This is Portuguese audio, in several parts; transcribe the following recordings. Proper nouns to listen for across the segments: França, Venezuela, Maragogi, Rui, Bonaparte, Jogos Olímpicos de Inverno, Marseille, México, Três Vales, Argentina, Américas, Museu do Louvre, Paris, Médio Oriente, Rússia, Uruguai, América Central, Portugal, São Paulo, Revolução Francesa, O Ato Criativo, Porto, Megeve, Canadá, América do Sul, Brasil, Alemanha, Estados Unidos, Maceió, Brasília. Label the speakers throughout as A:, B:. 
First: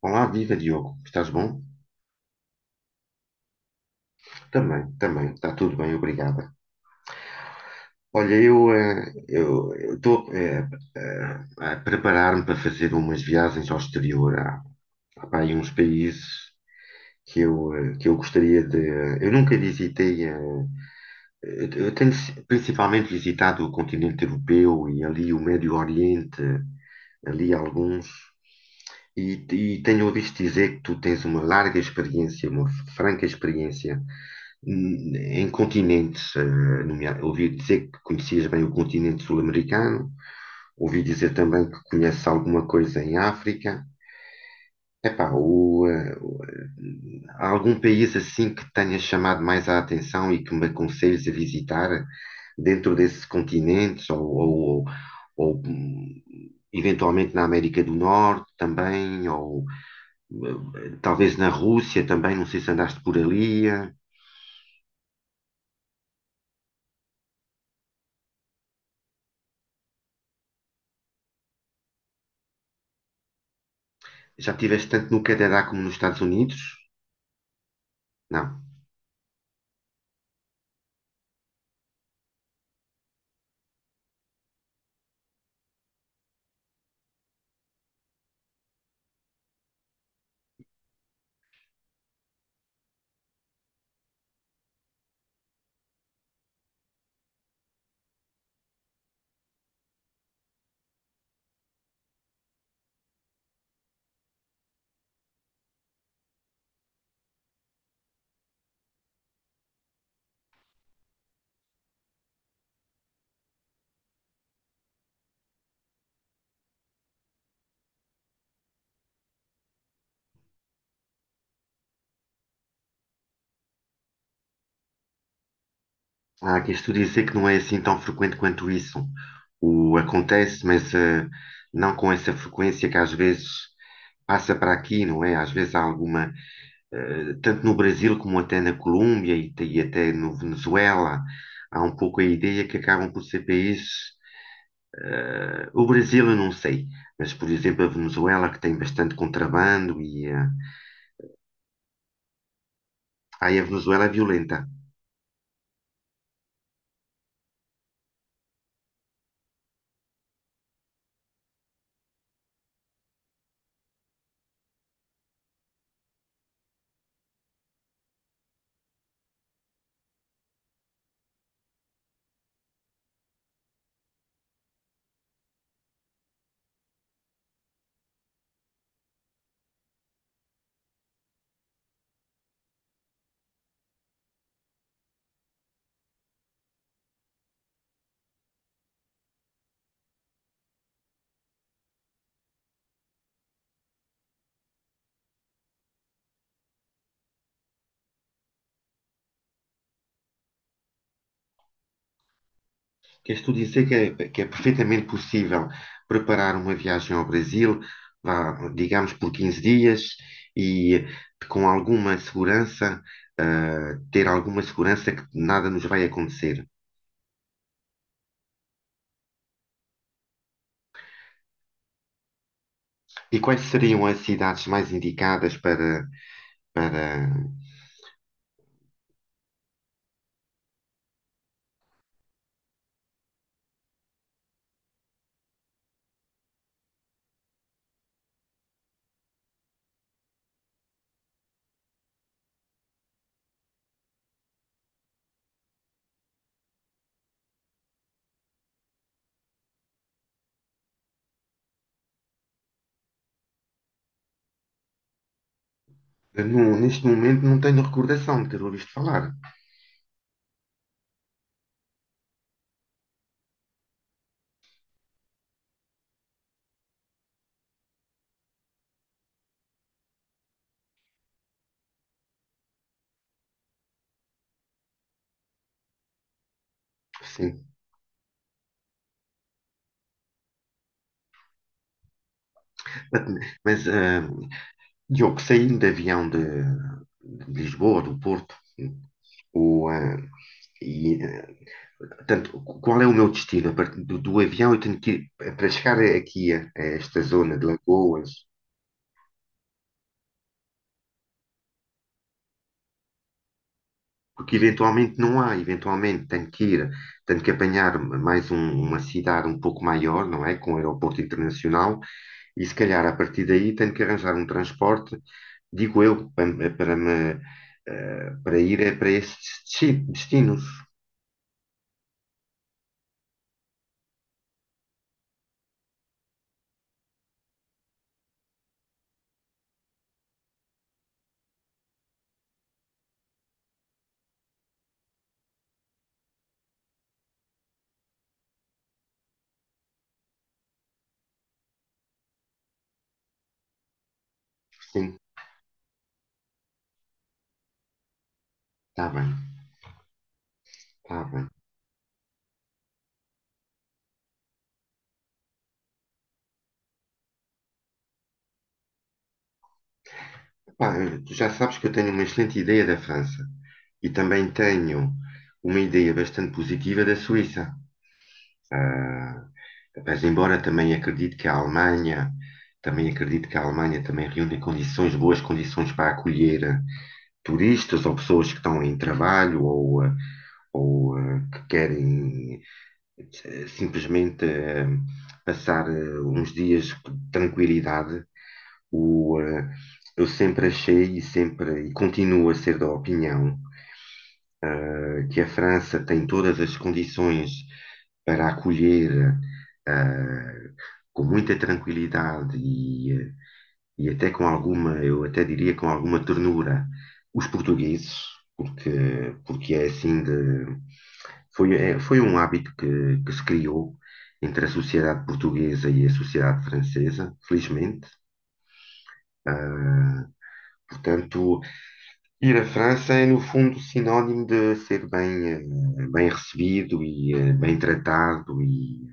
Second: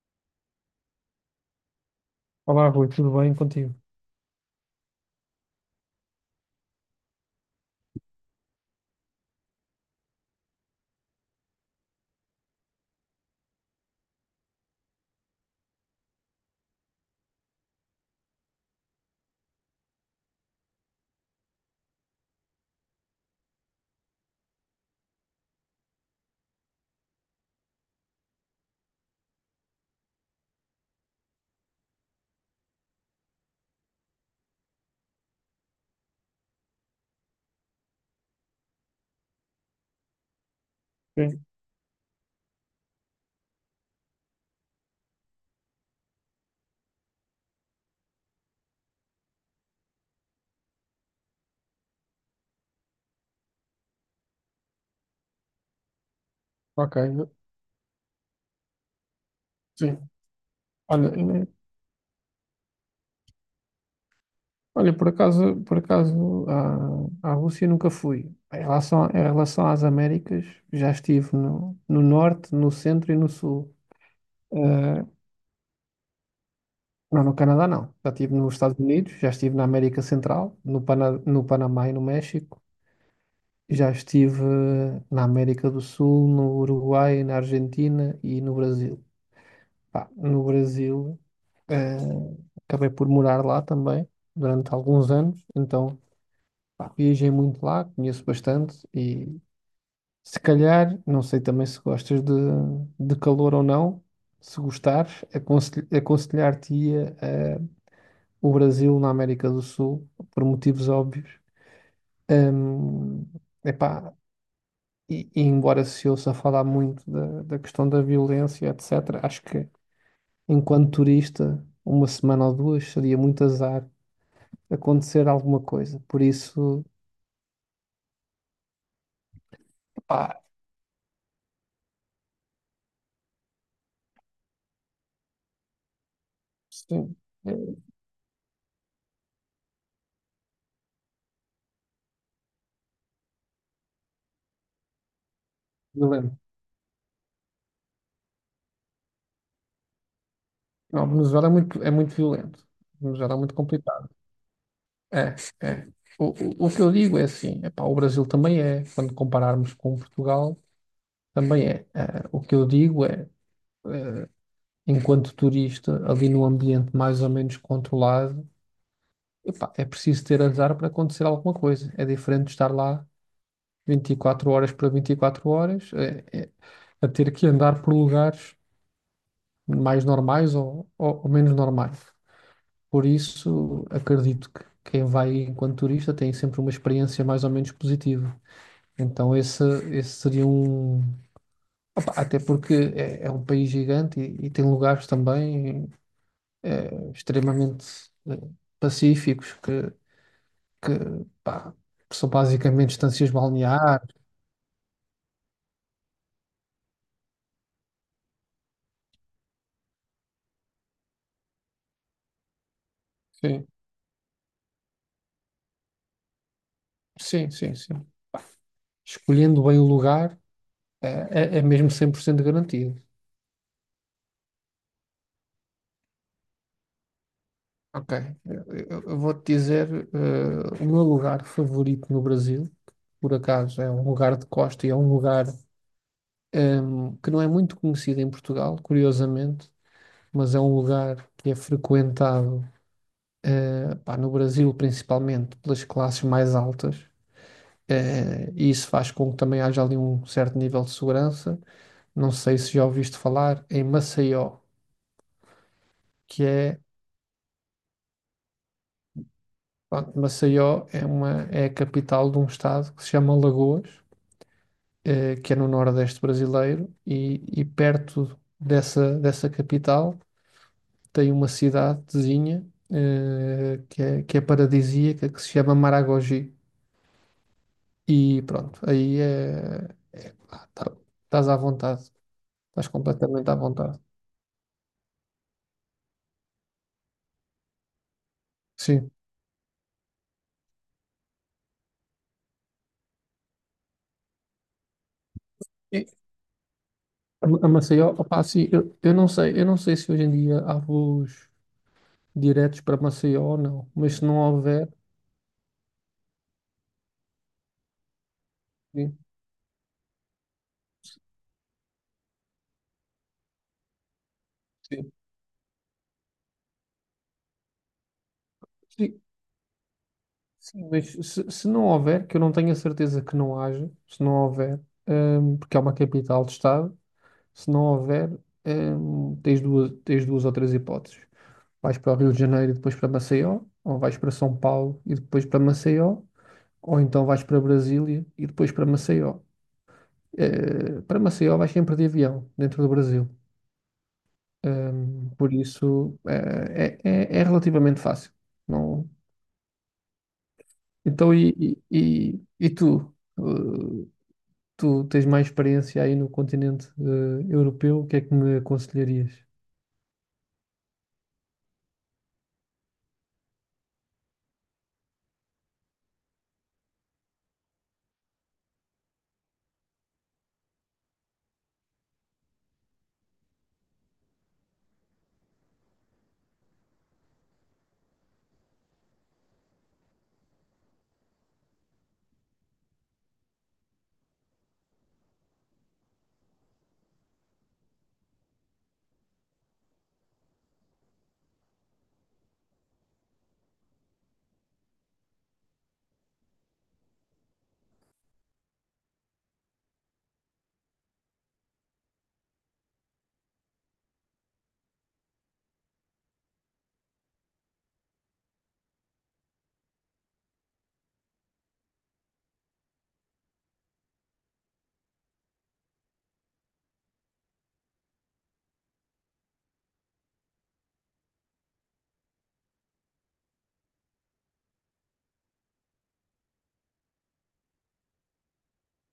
A: Olá, viva Diogo, estás bom?
B: Olá, Rui, tudo bem contigo?
A: Também, também, está tudo bem, obrigada. Olha, eu estou a preparar-me para fazer umas viagens ao exterior, há pá, aí uns países que que eu gostaria de. Eu nunca visitei, eu tenho si, principalmente visitado o continente europeu e ali o Médio Oriente, ali alguns. E tenho ouvido dizer que tu tens uma larga experiência, uma franca experiência em continentes. Ouvi dizer que conhecias bem o continente sul-americano, ouvi dizer também que conheces alguma coisa em África. Epá, há algum país assim que tenha chamado mais a atenção e que me aconselhes a visitar dentro desses continentes ou
B: Ok,
A: eventualmente na América do Norte também ou
B: sim. Olha,
A: talvez
B: eh,
A: na Rússia também, não sei se andaste por ali. Eh.
B: por acaso à Rússia nunca fui. Em relação às Américas, já estive no norte, no centro e no sul.
A: Já estiveste
B: Eh,
A: tanto no Canadá como nos Estados Unidos?
B: não, no Canadá não. Já estive nos
A: Não.
B: Estados Unidos, já estive na América Central, no Panamá e no México. Já estive na América do Sul, no Uruguai, na Argentina e no Brasil. Pá, no Brasil, eh, acabei por morar lá também durante alguns anos, então pá, viajei muito lá, conheço bastante e se calhar, não sei também se gostas de calor ou não, se gostares, aconselhar-te-ia o Brasil na América do Sul, por motivos óbvios. Hum, Epá, e embora se ouça falar muito da questão da violência, etc., acho que enquanto turista, uma semana ou duas seria muito azar acontecer alguma coisa. Por
A: Há quem
B: isso,
A: estude dizer que não é assim tão frequente quanto isso. O
B: pá,
A: acontece, mas não com essa frequência que às vezes passa para aqui, não é? Às vezes há alguma,
B: sim, é
A: tanto no Brasil como até na Colômbia e até no Venezuela, há um pouco a ideia que acabam por ser países. O Brasil eu
B: violento.
A: não sei, mas por exemplo a Venezuela que tem bastante contrabando e
B: Não, Venezuela é muito violento. Venezuela é muito
A: aí a Venezuela é
B: complicado.
A: violenta.
B: É, é. O, o que eu digo é assim, epá, o Brasil também é, quando compararmos com Portugal, também é. Eh, o que eu digo é, eh, enquanto turista, ali num ambiente mais ou menos controlado, epá, é preciso ter azar para acontecer alguma coisa. É diferente de estar lá 24 horas para 24 horas, a ter que andar por lugares mais normais ou menos normais. Por isso, acredito que quem vai enquanto turista tem sempre uma experiência mais ou menos positiva. Então, esse seria um. Opa, até porque é um país gigante e tem lugares também extremamente eh, pacíficos que, pá, que são basicamente estâncias
A: Queres tu dizer que
B: balneares.
A: que é perfeitamente possível preparar uma viagem ao Brasil, vá, digamos, por 15 dias e com alguma segurança,
B: Sim,
A: ah, ter alguma segurança que nada nos vai acontecer?
B: sim, sim, sim. Escolhendo bem o lugar. É mesmo 100% garantido.
A: E quais seriam as cidades mais indicadas para, para...
B: Ok. Eu, eu vou-te dizer, o meu lugar favorito no Brasil, que por acaso é um lugar de costa e é um lugar, que não é muito conhecido em Portugal, curiosamente, mas é um lugar que é frequentado, pá, no Brasil principalmente pelas classes mais altas. Eh, e isso faz com que também haja ali um certo nível de segurança. Não sei se já ouviste falar em Maceió, que
A: Eu não-
B: é
A: Neste momento não tenho recordação de ter ouvido falar.
B: Pronto, Maceió é a capital de um estado que se chama Alagoas, que é no nordeste brasileiro, e perto dessa capital tem uma cidadezinha, que é paradisíaca, que se chama Maragogi.
A: Sim.
B: E pronto, aí ah, tá- estás à vontade, estás completamente à
A: Mas,
B: vontade.
A: ah, Diogo, saindo de avião de Lisboa, do Porto,
B: Sim.
A: o, ah, e portanto, qual é o meu destino? A partir do avião, eu tenho que ir para chegar
B: E
A: aqui a esta
B: A
A: zona de
B: a Maceió,
A: Lagoas,
B: opá, sim, eu não sei se hoje em dia há voos diretos para Maceió ou não, mas se não
A: porque
B: houver,
A: eventualmente não há, eventualmente tenho que ir, tenho que apanhar uma
B: sim.
A: cidade um pouco maior, não é? Com um aeroporto internacional, e se calhar a partir daí tenho que arranjar um
B: Sim.
A: transporte, digo eu, para, me, para para
B: Sim,
A: esses destinos.
B: sim, mas se não houver, que eu não tenho a certeza que não haja, se não houver, porque é uma capital de Estado, se não houver, tens duas ou três hipóteses. Vais para o Rio de Janeiro e depois para Maceió, ou vais para São Paulo e depois para Maceió, ou então vais para Brasília e depois para Maceió. Eh, para Maceió vais sempre de avião, dentro do Brasil.
A: Sim,
B: Por isso, é relativamente fácil.
A: está
B: Não.
A: bem, está
B: Então,
A: bem.
B: e tu? Eh, Tu tens mais experiência aí no continente europeu, o que é que me aconselharias?
A: Tu já sabes que eu tenho uma excelente ideia da França e também tenho uma ideia bastante positiva da Suíça. Ah, mas embora também acredite que a Alemanha, também acredito que a Alemanha também reúne condições, boas condições para acolher turistas ou pessoas que estão em trabalho ou que querem simplesmente ah, passar uns dias de tranquilidade. O, eh, eu sempre achei e sempre e continuo a ser da opinião que a França tem todas as condições para acolher eh, com muita tranquilidade e até com alguma, eu até diria com alguma ternura, os portugueses, porque, porque é assim de. Foi um hábito que se criou entre a sociedade portuguesa e a sociedade francesa, felizmente. Ah, portanto, ir à França é, no fundo, sinónimo de ser bem, bem recebido e bem tratado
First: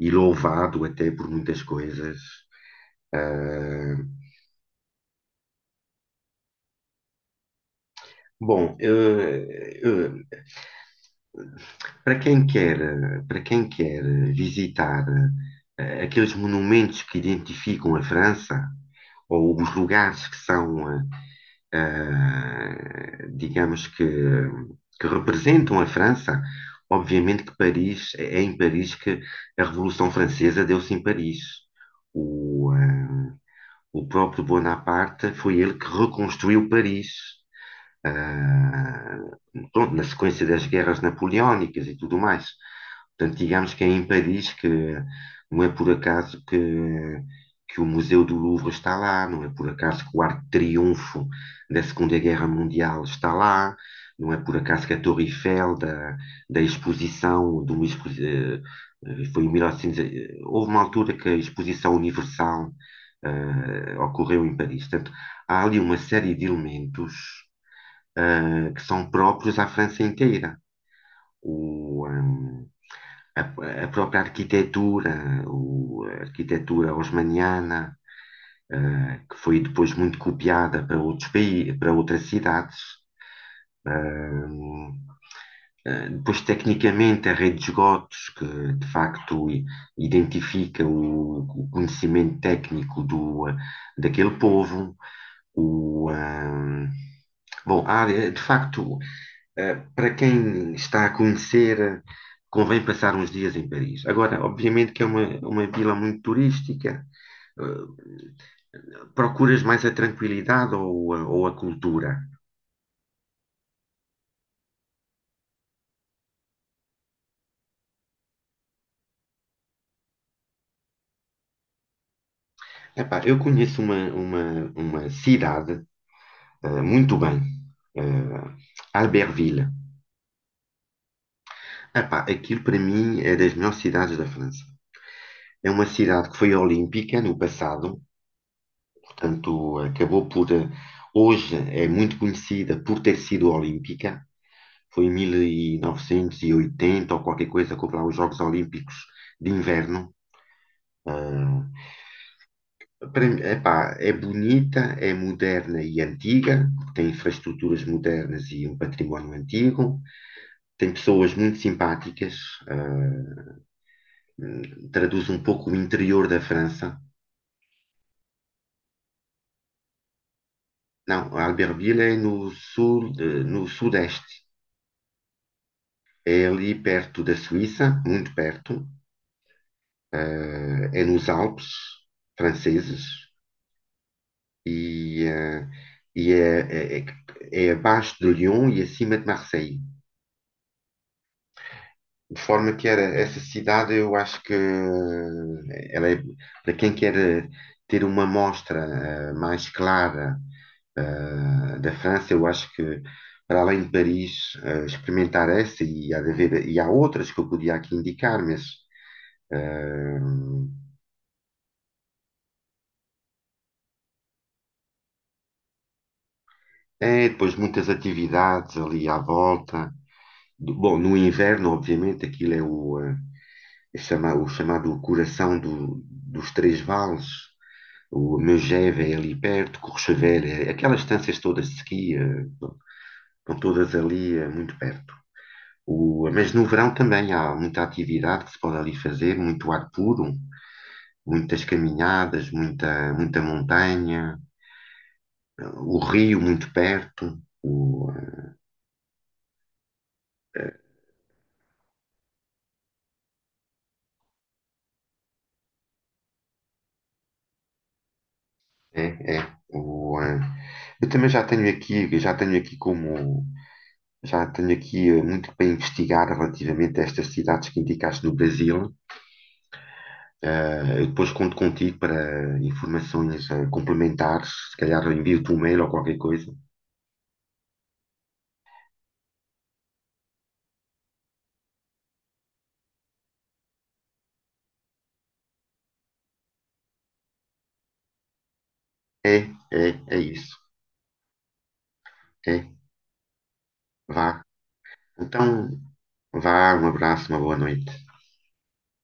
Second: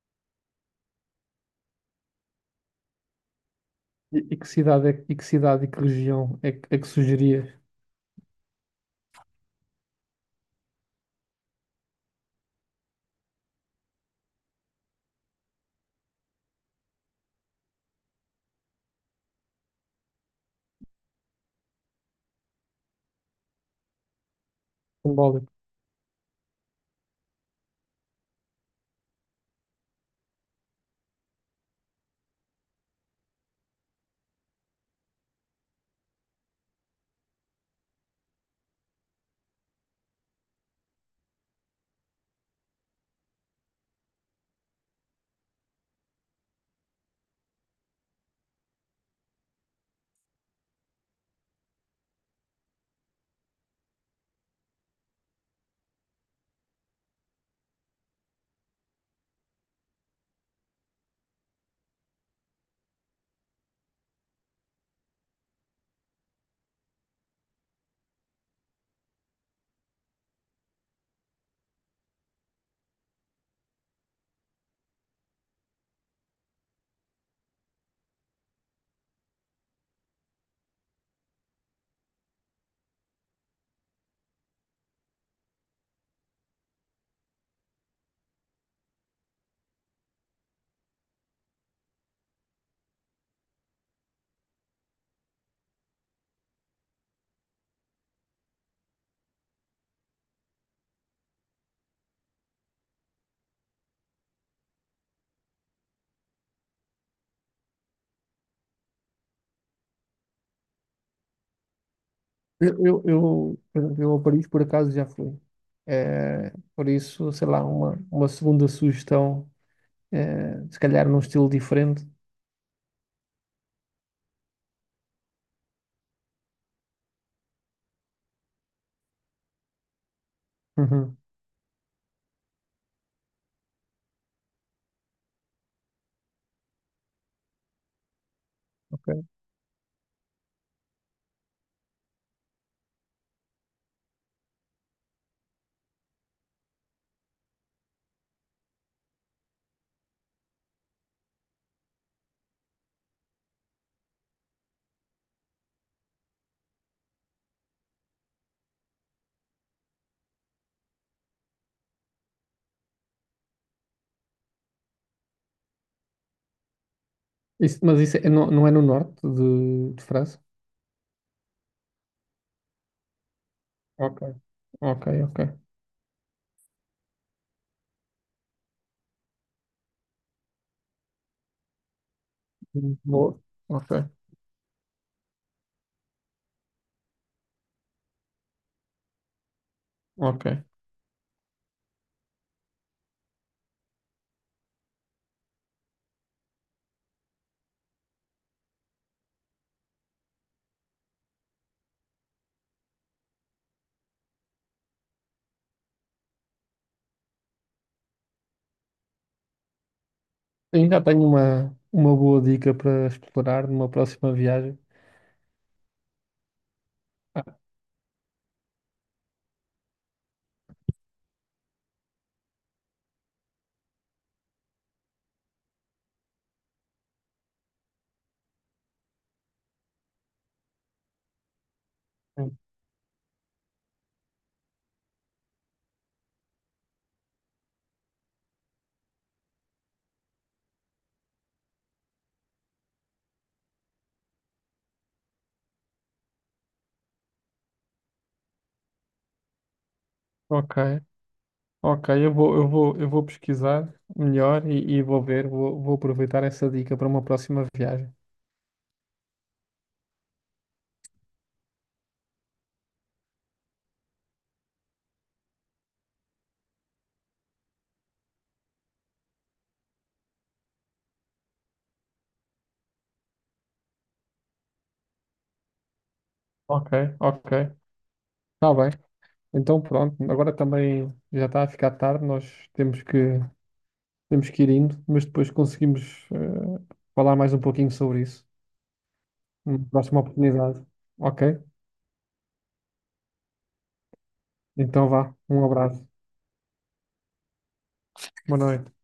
A: e louvado até por muitas coisas. Ah,
B: E que cidade e que região é que sugerias?
A: bom, para quem quer, eh, para quem quer visitar aqueles monumentos que identificam a França, ou os lugares que são ah, digamos que
B: Simbólico.
A: representam a França. Obviamente que Paris, é em Paris que a Revolução Francesa deu-se em Paris. O, ah, o próprio Bonaparte foi ele que reconstruiu Paris, ah, pronto, na sequência das guerras napoleónicas e tudo mais. Portanto, digamos que é em Paris que não é por acaso que o Museu do Louvre está lá, não é por acaso que o Arco de Triunfo da Segunda Guerra Mundial está lá, não é por acaso que a Torre Eiffel da exposição do Luís, eh, foi em 1900, eh, houve uma altura que a exposição universal ocorreu em Paris. Portanto, há ali uma série de elementos que são próprios à França inteira. O, ehm, a própria arquitetura, o, a arquitetura osmaniana, que foi depois muito copiada para outros países, para outras cidades. Hum, Depois, tecnicamente, a rede de esgotos, que de facto identifica o conhecimento técnico do, daquele povo. O, hum, Bom, a área, de facto, para quem está a conhecer, convém passar uns dias em Paris. Agora, obviamente que é uma vila muito turística. eh, Procuras mais a tranquilidade ou a cultura?
B: Eu, por exemplo, eu a Paris por acaso já fui. Por isso, sei lá, uma segunda sugestão, se calhar num estilo diferente.
A: Epá, eu conheço uma cidade, muito bem, eh, Albertville.
B: Uhum,
A: Epá, aquilo para mim é das melhores cidades da França. É uma cidade que foi olímpica no passado.
B: ok.
A: Portanto, acabou por. Hoje é muito conhecida por ter sido olímpica. Foi em 1980 ou qualquer coisa, que houve lá os Jogos Olímpicos de Inverno. Ah, para mim, epá, é bonita, é moderna e antiga, tem infraestruturas modernas e um património antigo, tem pessoas muito simpáticas, ah, traduz um pouco o interior da França.
B: Mas não, não é no norte de França?
A: Não, Albertville é no sul, no
B: Ok,
A: sudeste.
B: ok, ok.
A: É ali perto da Suíça, muito perto. É nos Alpes franceses
B: Boa. Ok,
A: e, eh, e é abaixo de Lyon e acima de Marseille.
B: ok.
A: De forma que era essa cidade, eu acho que ela é, para quem quer ter uma mostra mais clara da França, eu acho que para além de Paris, experimentar essa e há de haver, e há outras que eu podia aqui indicar, mas eh,
B: Sim, já tenho uma boa dica para explorar numa próxima viagem.
A: é depois
B: Ah,
A: muitas atividades ali à volta. Bom, no inverno, obviamente, aquilo é o chamado Coração dos Três Vales, o Megeve é ali perto, Courchevel, é- aquelas estâncias todas de esqui,
B: sim.
A: estão todas ali muito perto. Mas no verão também há muita atividade que se pode ali fazer, muito ar puro, muitas caminhadas, muita montanha, o rio muito perto. O,
B: Ok, ok, eu vou pesquisar melhor e vou ver, vou aproveitar essa dica para uma próxima viagem.
A: eh, é, é, o, eh, Eu também já tenho aqui como já tenho aqui muito para investigar relativamente a estas cidades que indicaste no Brasil. Eh, eu depois conto contigo para informações complementares. Se calhar eu envio-te um mail ou qualquer coisa.
B: Ok, ok, está bem. Então pronto, agora também já está a ficar tarde, nós temos que, ir indo, mas depois conseguimos falar mais um pouquinho sobre isso.
A: É,
B: Numa
A: é, É
B: próxima
A: isso.
B: oportunidade. Ok?
A: É, vá.
B: Então vá, um
A: Então,
B: abraço,
A: vá, um abraço, uma boa noite.
B: boa noite.